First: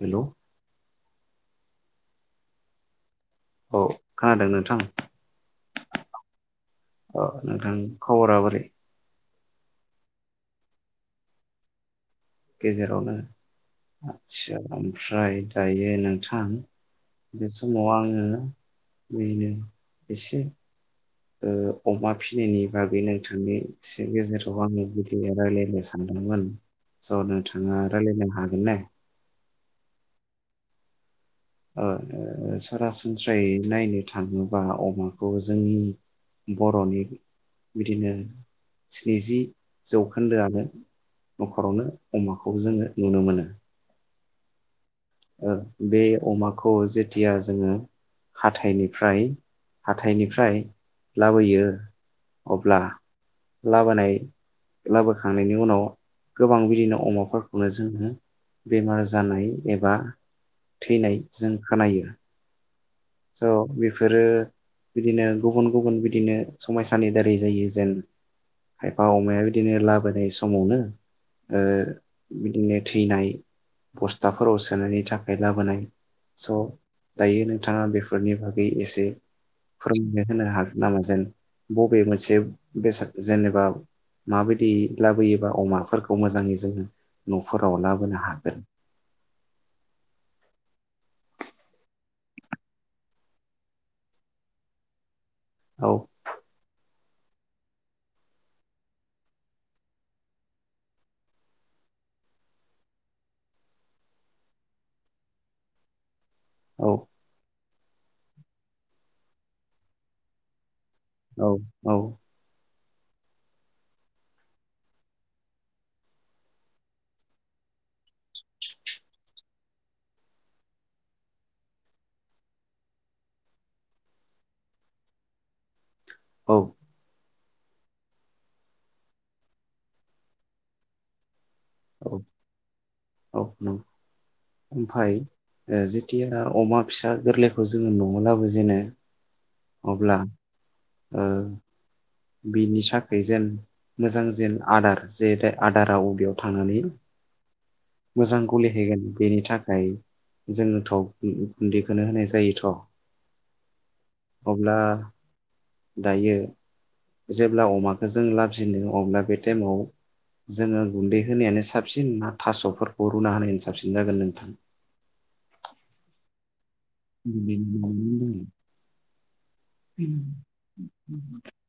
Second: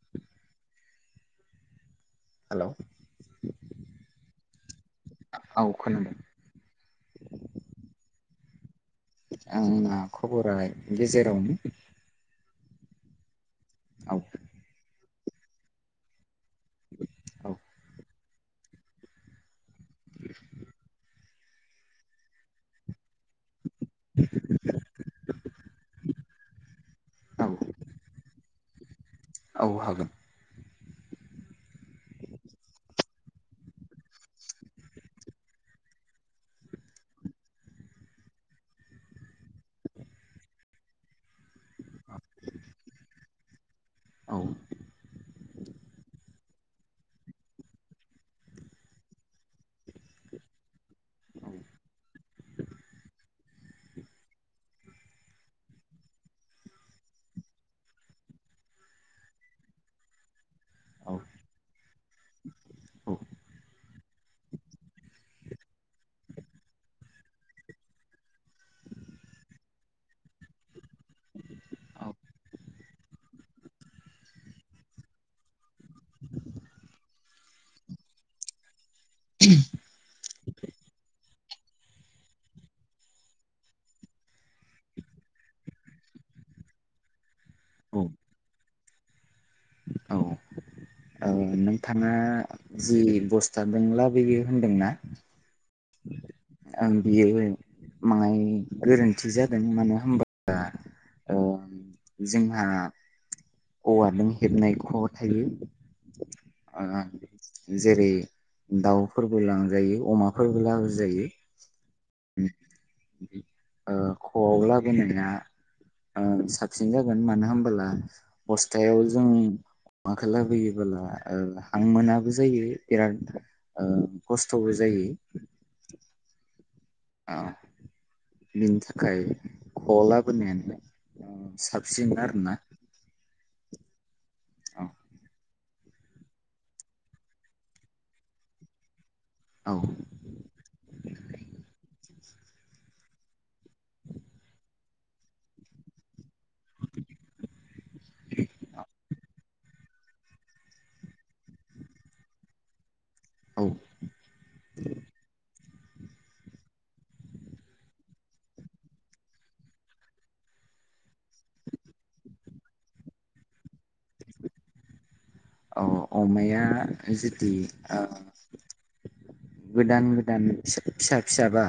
Hello hello औ खोनादों नों थां औ खोनादों। औ नोंथां खबरा बोरै आंना खबरा गेजेरावनो। गेजेरावनो। औ आदसा ओमफ्राय दायो नोंथां‌ बे औ समाव आंङो बेनो एसे ओ अमा फिनायनि बागै नोंथांनि से गेजेराव आङो बिदि रायलायनो सानदोंमोन। स' औ नोंथाङा रायलायनो हागोन ने? औ हागोन। ओ सरासनस्रायै नायनो थाङोबा अमाखौ जोंनि बर' नि बिदिनो स्निजि जौखोन्दोआनो नखरावनो अमाखौ जोङो नुनो मोनो। औ ओ बे अमाखौ जेथिया जोङो हाथाइनिफ्राय हाथाइनिफ्राय लाबोयो अब्ला लाबोनाय लाबोखांनायनि उनाव गोबां बिदिनो अमाफोरखौनो जोङो बेमार जानाय एबा बा औ थैनाय जों खोनायो। औ स बेफोरो बिदिनो गुबुन गुबुन बिदिनो समयसानि दारै जायो जेन खायफा अमाया बिदिनो लाबोनाय समावनो ओ बिदिनो थैनाय बस्थाफोराव सोनायनि थाखाय लाबोनाय स दायो नों नथाङा बेफोरनि बागै एसे फोर होनो हागोन नामा जेन बबे मोनसे बेसाद जेनेबा माबायदि लाबोयोबा अमाफोरखौ मोजाङै जोङो न' फोराव औ लाबोनो हागोन। औ नोंथाङा जि बस्थादों लाबोयो होनदोंना? औ आं बियो माहाय गोरोन्थि जादों मानो होनबा ओ जोंहा औवाजों हेबनाय ख' थायो। आ औ जेरै दाउफोरबो लांजायो अमाफोरबो लाबो औ औ ओ ख' आव लाबोनाया ओ साबसिन जागोन मानो होमबोला बस्थायाव जों अमाखौ लाबोयोबोला हां मोनाबो जायो बिराद खस्थबो जायो। औ औ बिनि थाखाय ख'लाबोनायानो साबसिन औ आरोना। औ नंगौ ओमफाय जेथिया अमा फिसा गोरलैखौ जोङो न'आव लाबो जेननो औ अब्ला ओ बिनि थाखाय जेन मोजां जेन आदार जे आदारा अबेयाव थानानै मोजां गलिहैगोन बेनि थाखाय जोङो थाव गुन्दैखोनो होनाय औ जायोथ। अब्ला दायो जेब्ला अमाखौ जों लाबजिनो अब्ला बे टाइमाव जोङो गुन्दै होनायानो साबसिन ना थासफोरखौ रुना होनायानो साबसिन जागोन नोंथां? अ अमाया न'नि [unintelligible] गोदान गोदान फिसा फिसाबा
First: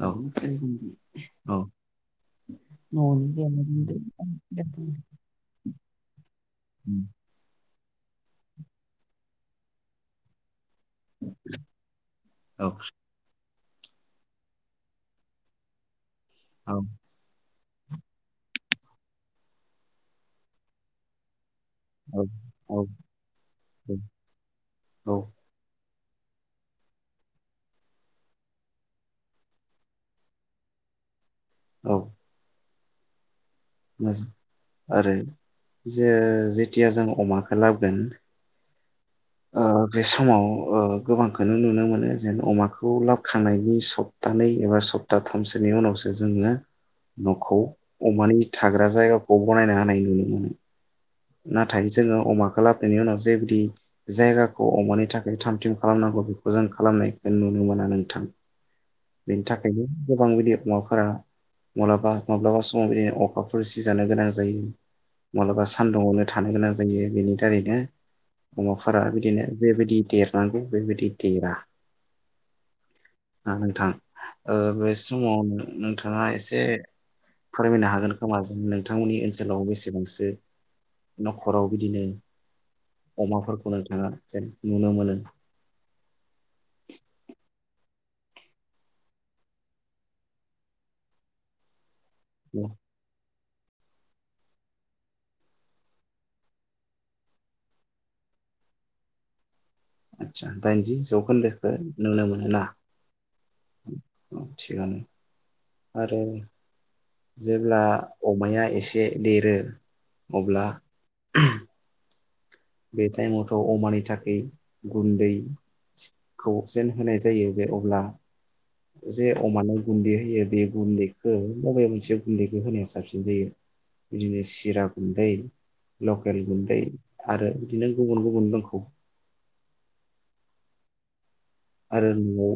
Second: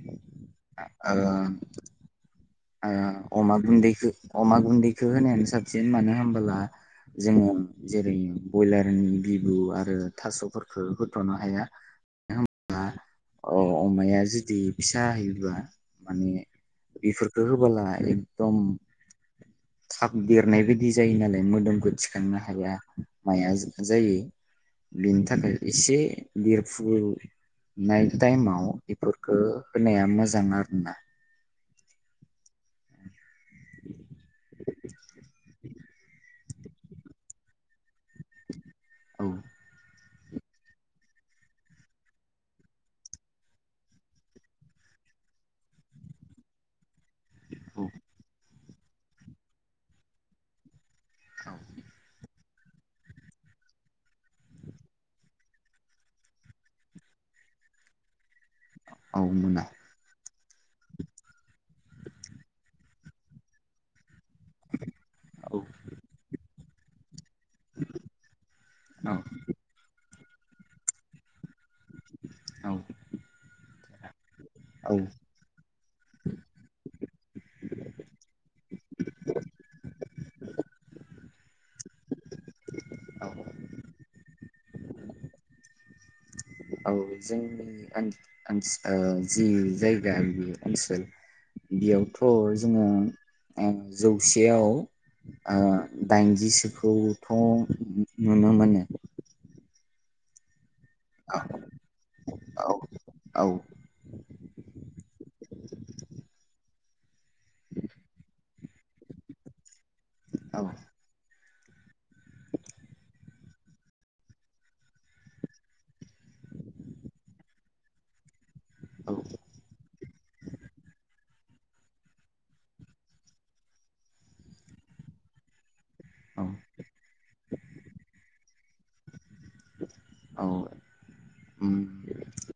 औ ओ औ ओ अमा न'नि बुन्दैखो अमा औ गुन्दैखो होनायानो साबसिन मानो होनबोला जोङो जेरै ब्रयलारनि बि आरो थासफोर हो-होथनो हाया नङा औ होमबा अ अमाया जुदि फिसाहोयोब्ला माने औ बेफोर होबोला एकदम थाब देरनाय बायदि जायो नालाय मोदोमखौ थिखांनो औ हाया माइआ जायो औ बेनि थाखाय एसे देरफु नाय टाइमाव बेफोरखो होनाया मोजां आरो ना औ मोजां आरो जे-जेथिया जों अमाखो लाबोगोन औ ओ बे समाव ओ गोबांखौनो नुनो मोनो जेन अमाखौ लाबखांनायनि सप्तानै एबा सप्तााथामसोनि उनावसो जोङो न'खौ औ अमानि थाग्रा जायगाखौ बनायनो हानाय नुनो मोनो औ नाथाय जोङो अमा खो लाबोनायनि उनाव जेबायदि जायगाखौ अमानि थाखाय थाम थिम खालामनांगौ बेखौ जों खालामनायखौ नुनो मोना नोंथां औ बेनि मोना थाखायनो गोबां बिदि अमाफोरा माब्लाबा माब्लाबा समाव बिदिनो अखाफोर सिजानो गोनां ज जायो औ मालाबा सान्दुंआवनो थानो गोनां जायो बेनि थारैनो अमाफोरा औ बिदिनो जेबायदि देर [unintelligible] बेबादि देरा औ ना नोंथां ओ बे समाव नोंथाङा एसे फोरमायनो हागोन खोमा जे नोंथांमोननि ओनसोलाव बेसेबांसो नखराव बिदिनो औ औ अमाफोरखौ नोंथाङा जेन नुनो मोनो। औ जोंनि ओन-ओनस ओ जि जायगा बे ओनसोल बियाव थ जोङो ओ जौसेयाव ओ दाइनजिसोखौथ नुनो मोनो। आदसा दाइनजि औ जौखोन्दोखो नुनो मोनो ना औ औ औ थिगानो। आरो जेब्ला अमाया एसे देरो औ अब्ला बे टाइमावथ अमानि थाखै गुन्दैखौ जेन होनाय जायो बे अब्ला जे अमानो गुन्दै होयो बे गुन्दैखौ बबे मोनसे गुन्दैखौ होनाया साबसिन जायो? बिदिनो सिरा गुन्दै लकेल गुन्दै आरो बिदिनो गुबुन गुबुन दं [unintelligible] औ उम आरो न'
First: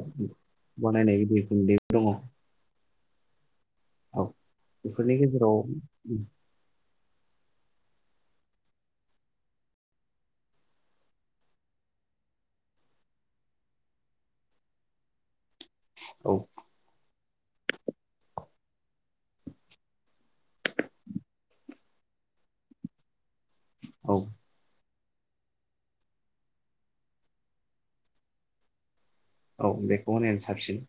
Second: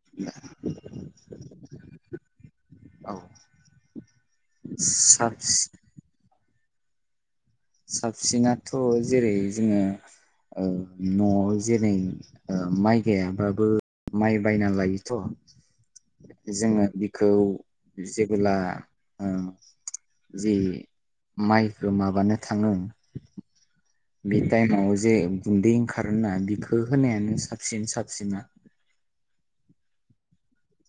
बानायनाय गुन्दैबो दङ' औ औ बेफोरनि साबस गेजेराव साबसिनाथ' जेरै जोङो ओ न'आव जेरै माइ गायाबाबो माइ बायना लायोथ' औ जोङो बे खौ जेबोला उम जि माइखौ माबानो थाङो औ बि टाइमाव जे गुन्दै ओंखारो ना बिखौ होनायानो साबसिन साबसिना औ बेखौ होनायानो साबसिन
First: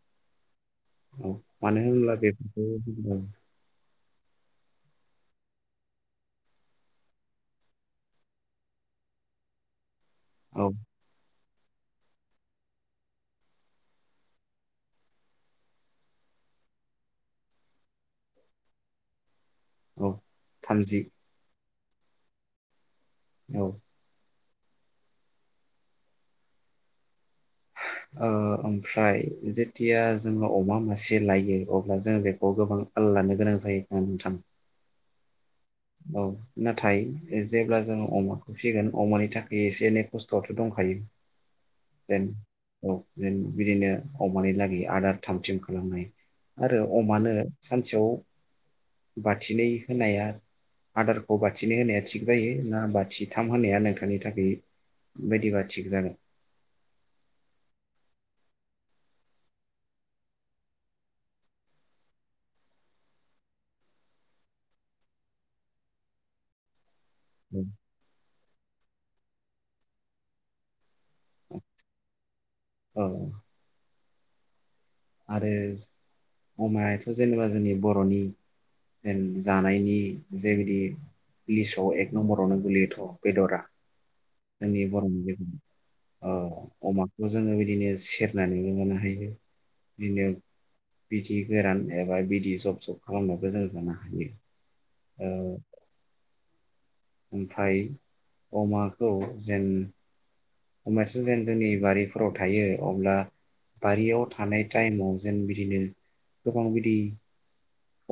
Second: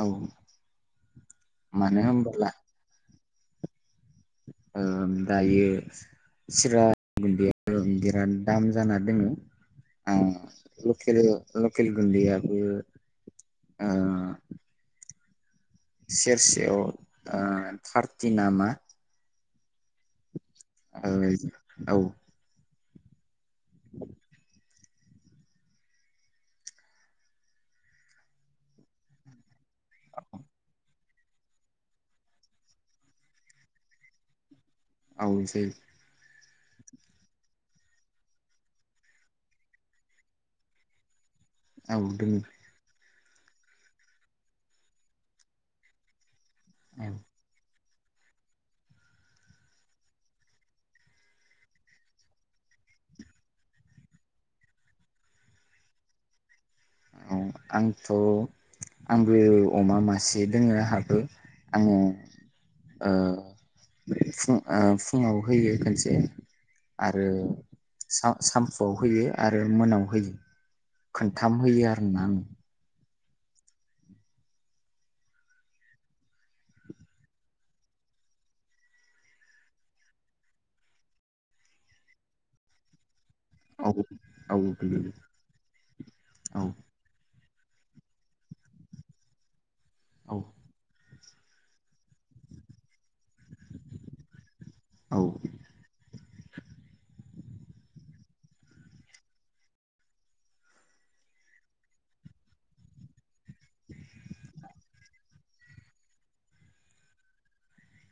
औ औ मानो होनब्ला बेखौ ओ दायो सिरा गुदिया बिराद दाम जाना दोङो आ औ लखेल लकेल गुनदैयाबो ओ सेरसेयाव ओ थारति नामा औ थामजि औ औ ओ ओमफ्राय जे तिया जोंना अमा मा एसे लायो अब्ला जों बेखौ गोबां आल लानो गोनां जायो औ नोंथां औ जे औ नाथाय जेब्ला जोंङो अमाखौ फिसिगोन अमानि थाखाय एसे एनै खस्थ'आथ' दंखायो औ दोन दोङो औ जों बिदिनो अमानि लागै आदार थाम थिम खालामनाय आरो औ अमानो सानसेयाव बाथिनै होनाया आदारखौ बाथिनै होनाया थिग जायो ना बाथिथाम होनाया नोंथांनि थाखाय बायदिबा थिग जागोन औ आंथ' आंबो अमा मासे दोङो आंहाबो आङो ओ फु ओ फुङाव होयो खोनसे आरो सा सामफुआव होयो आरो मोनाव होयो खोनथाम होयो आरोना आं औ आरो अमायाथ' जेनेबा जोंनि बर'नि जेन जानायनि जेबायदि लिसटआव एक नम्बरावनो गोलैयोथ' बेद'रा औ औ जोंनि गोलैयो बर'नि [unintelligible] ओ औ अमाखो जोङो बिदिनो सेरनानै लानो हायो बिनो औ बिथि गोरान एबा बिदि जब सब खालामनायाबो जों जानो हायो औ ओ ओमफ्राय अमाखौ जेन अमसि जेन जोंनि बारिफोराव थायो अब्ला बारियाव थानाय टाइमाव जेन बिदिनो गोबां बिदि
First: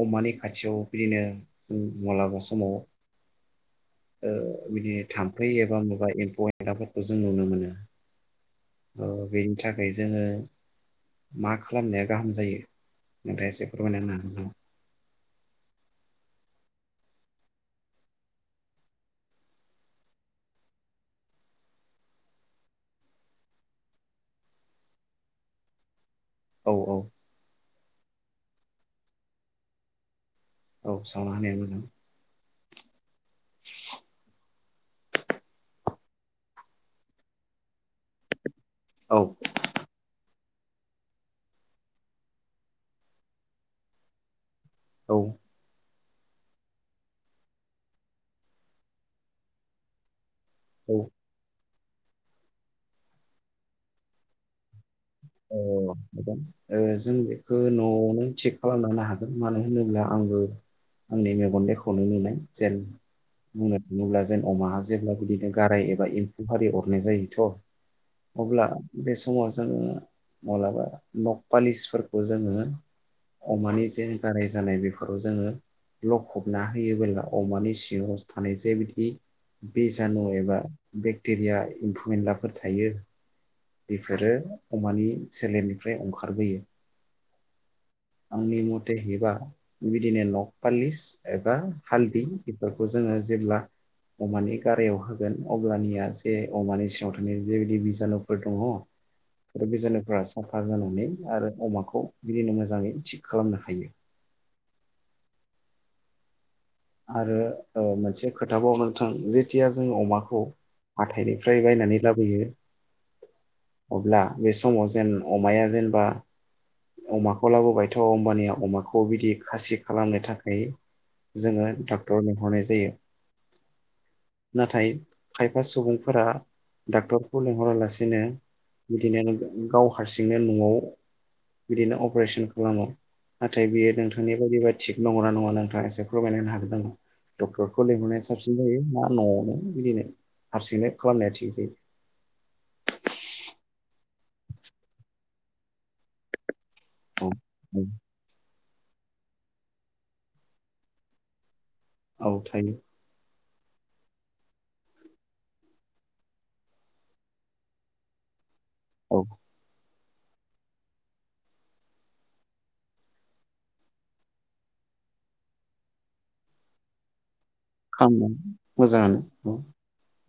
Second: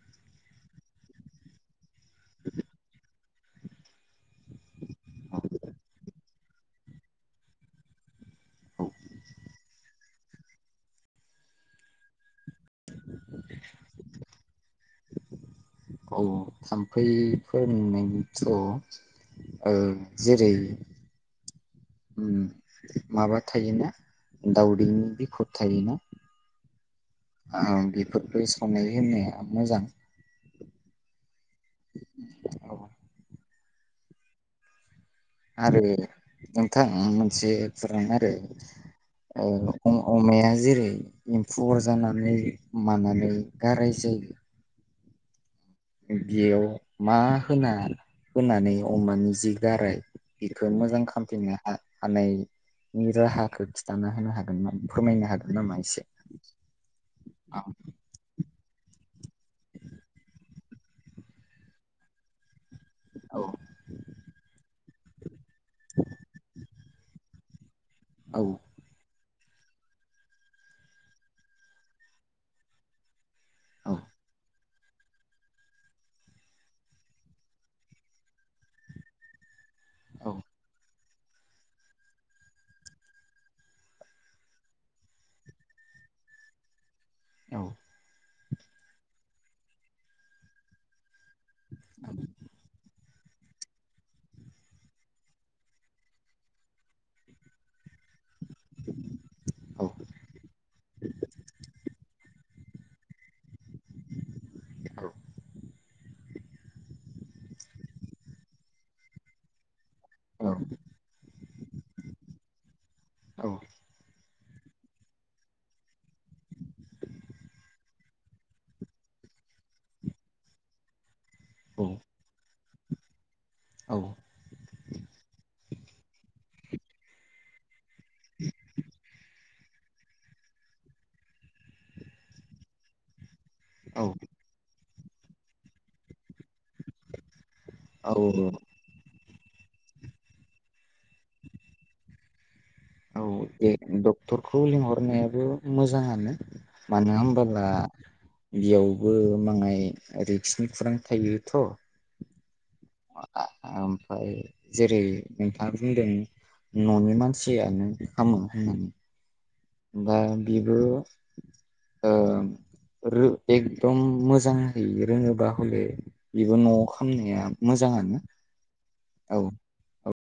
अमानि खाथियाव बिदिनो जों मलाबा समाव ओ बिनि थामफै एबा माबा एमफौ [unintelligible] जों नुनो मोनो। अ बेनि था ओ जोङो मा खालामनाया गाहाम जायो नोंथाङा एसे फोरमायना होनो हागोन नामा? औ थाम्फैफोर नुनायनिथ जेरै माबा थायोना दावदैनि बिफद थायोना औ औ। आ बेफोरफोरखौ संनाय होननाया मोजां। औ सा [unintelligible] औ [inaudible] आरो नोंथां मोनसे फोर आरो औ ओ ओम अमाया जेरै एम्फौ अर जानानै मानानै गाराय जायो। औ। बेयाव मा होना होनानै अमानि जि गाराय बिखौ औ मोजां खालामफिननो हा हानायनि राहाखौ खिन्थाना होनो हागोना? औ म जों बेखौ औ नआवनो थिग खालामांनो हागोन, मानो होनोब्ला आंबो आंनि मेगन देखौनो नुनाय जेन औ बुंनो थाङोब्ला जेन अमा जेब्ला बिदिनो गाराय एबा एम्फौ आरारि अरनाय जायोथ। औ अब्ला बे समाज जोङो माबलाबा नकपालिसफोरखौ जोङो अ मानि औ जेन गाराय जानाय बे जोङो लखबना होयोबोला अमानि सिङाव थानाय जे बिदि बे जा नु औ एबा बेक्टेरिया एम्फौ एन्लाफोर थायो बेफोरो अमानि सोलेरनिफ्राय अंखारबोयो। औ। आंनि मथे हैबा बिदिनो नकपालिस हाल्द इफोर खौ जो जोङो जेब्ला अमानि गारायाव होगोन अब्लानिया जे अमानि सिङाव थानाय जेबायदि बिजानु फोर दङ औ बिजानुफ्रा साफा जानानै आरो अमाखौ बिदिनो मोजाङै थिग खालामनो हायो। औ आरो ओ मोनसे खोथााबाव नोंथां जेथिया जों अमाखौ औ हाथायदों फ्राय बायनानै लाबोयो अब्ला बे समाव जेन अमाया जेनेबा अमाखौ लाबोबायथ होमबानिया अमाखौ बिदि खासि खालामनो थाखै जोङो डाक्टर लेंहरनाय ज [unintelligible] औ नाथाय खायफा सुबुंफोरा डाक्टरखौ लेंंहरालासेनो बिदिनो गाव हारसिंनो नआव बिदिनो अपारेशन खालामो। नाथाय बेयो औ नोंथांनि बे बा थिग नंगौना नङा नोंथाङा एसे फोरमायना होनो हागोन दा नों डक्टरखौ लेंहरनाया औ साबसिन जायो ना नआवनो बिदिनो हारसिंनो खालामनाया थिग जायो। औ दे डक्टरखौ लिंहरनायाबो मोजाङानो मानो होमबोला बेयावबो माङाय रिक्सनि खुरां थायोथ औ थायो ओमफ्राय जेरै नोंथाङा बुंदों ननि मानसियानो खामो होनना औ दा बेबो ओ रो एकदम मोजाङै रोङोबा हले बेबो नआव खामनाया मोजाङानो खामनो औ मोजाङानो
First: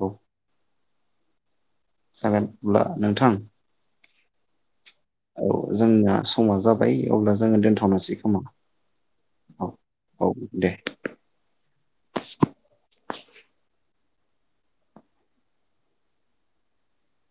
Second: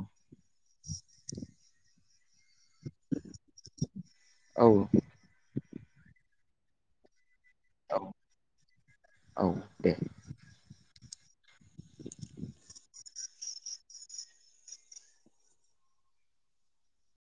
औ [inaudible] जागोन अब्ला नोंथां औ औ जोंना समा जाबाय अब्ला ज जोङो दोनथनोसै खोमा औ औ दे।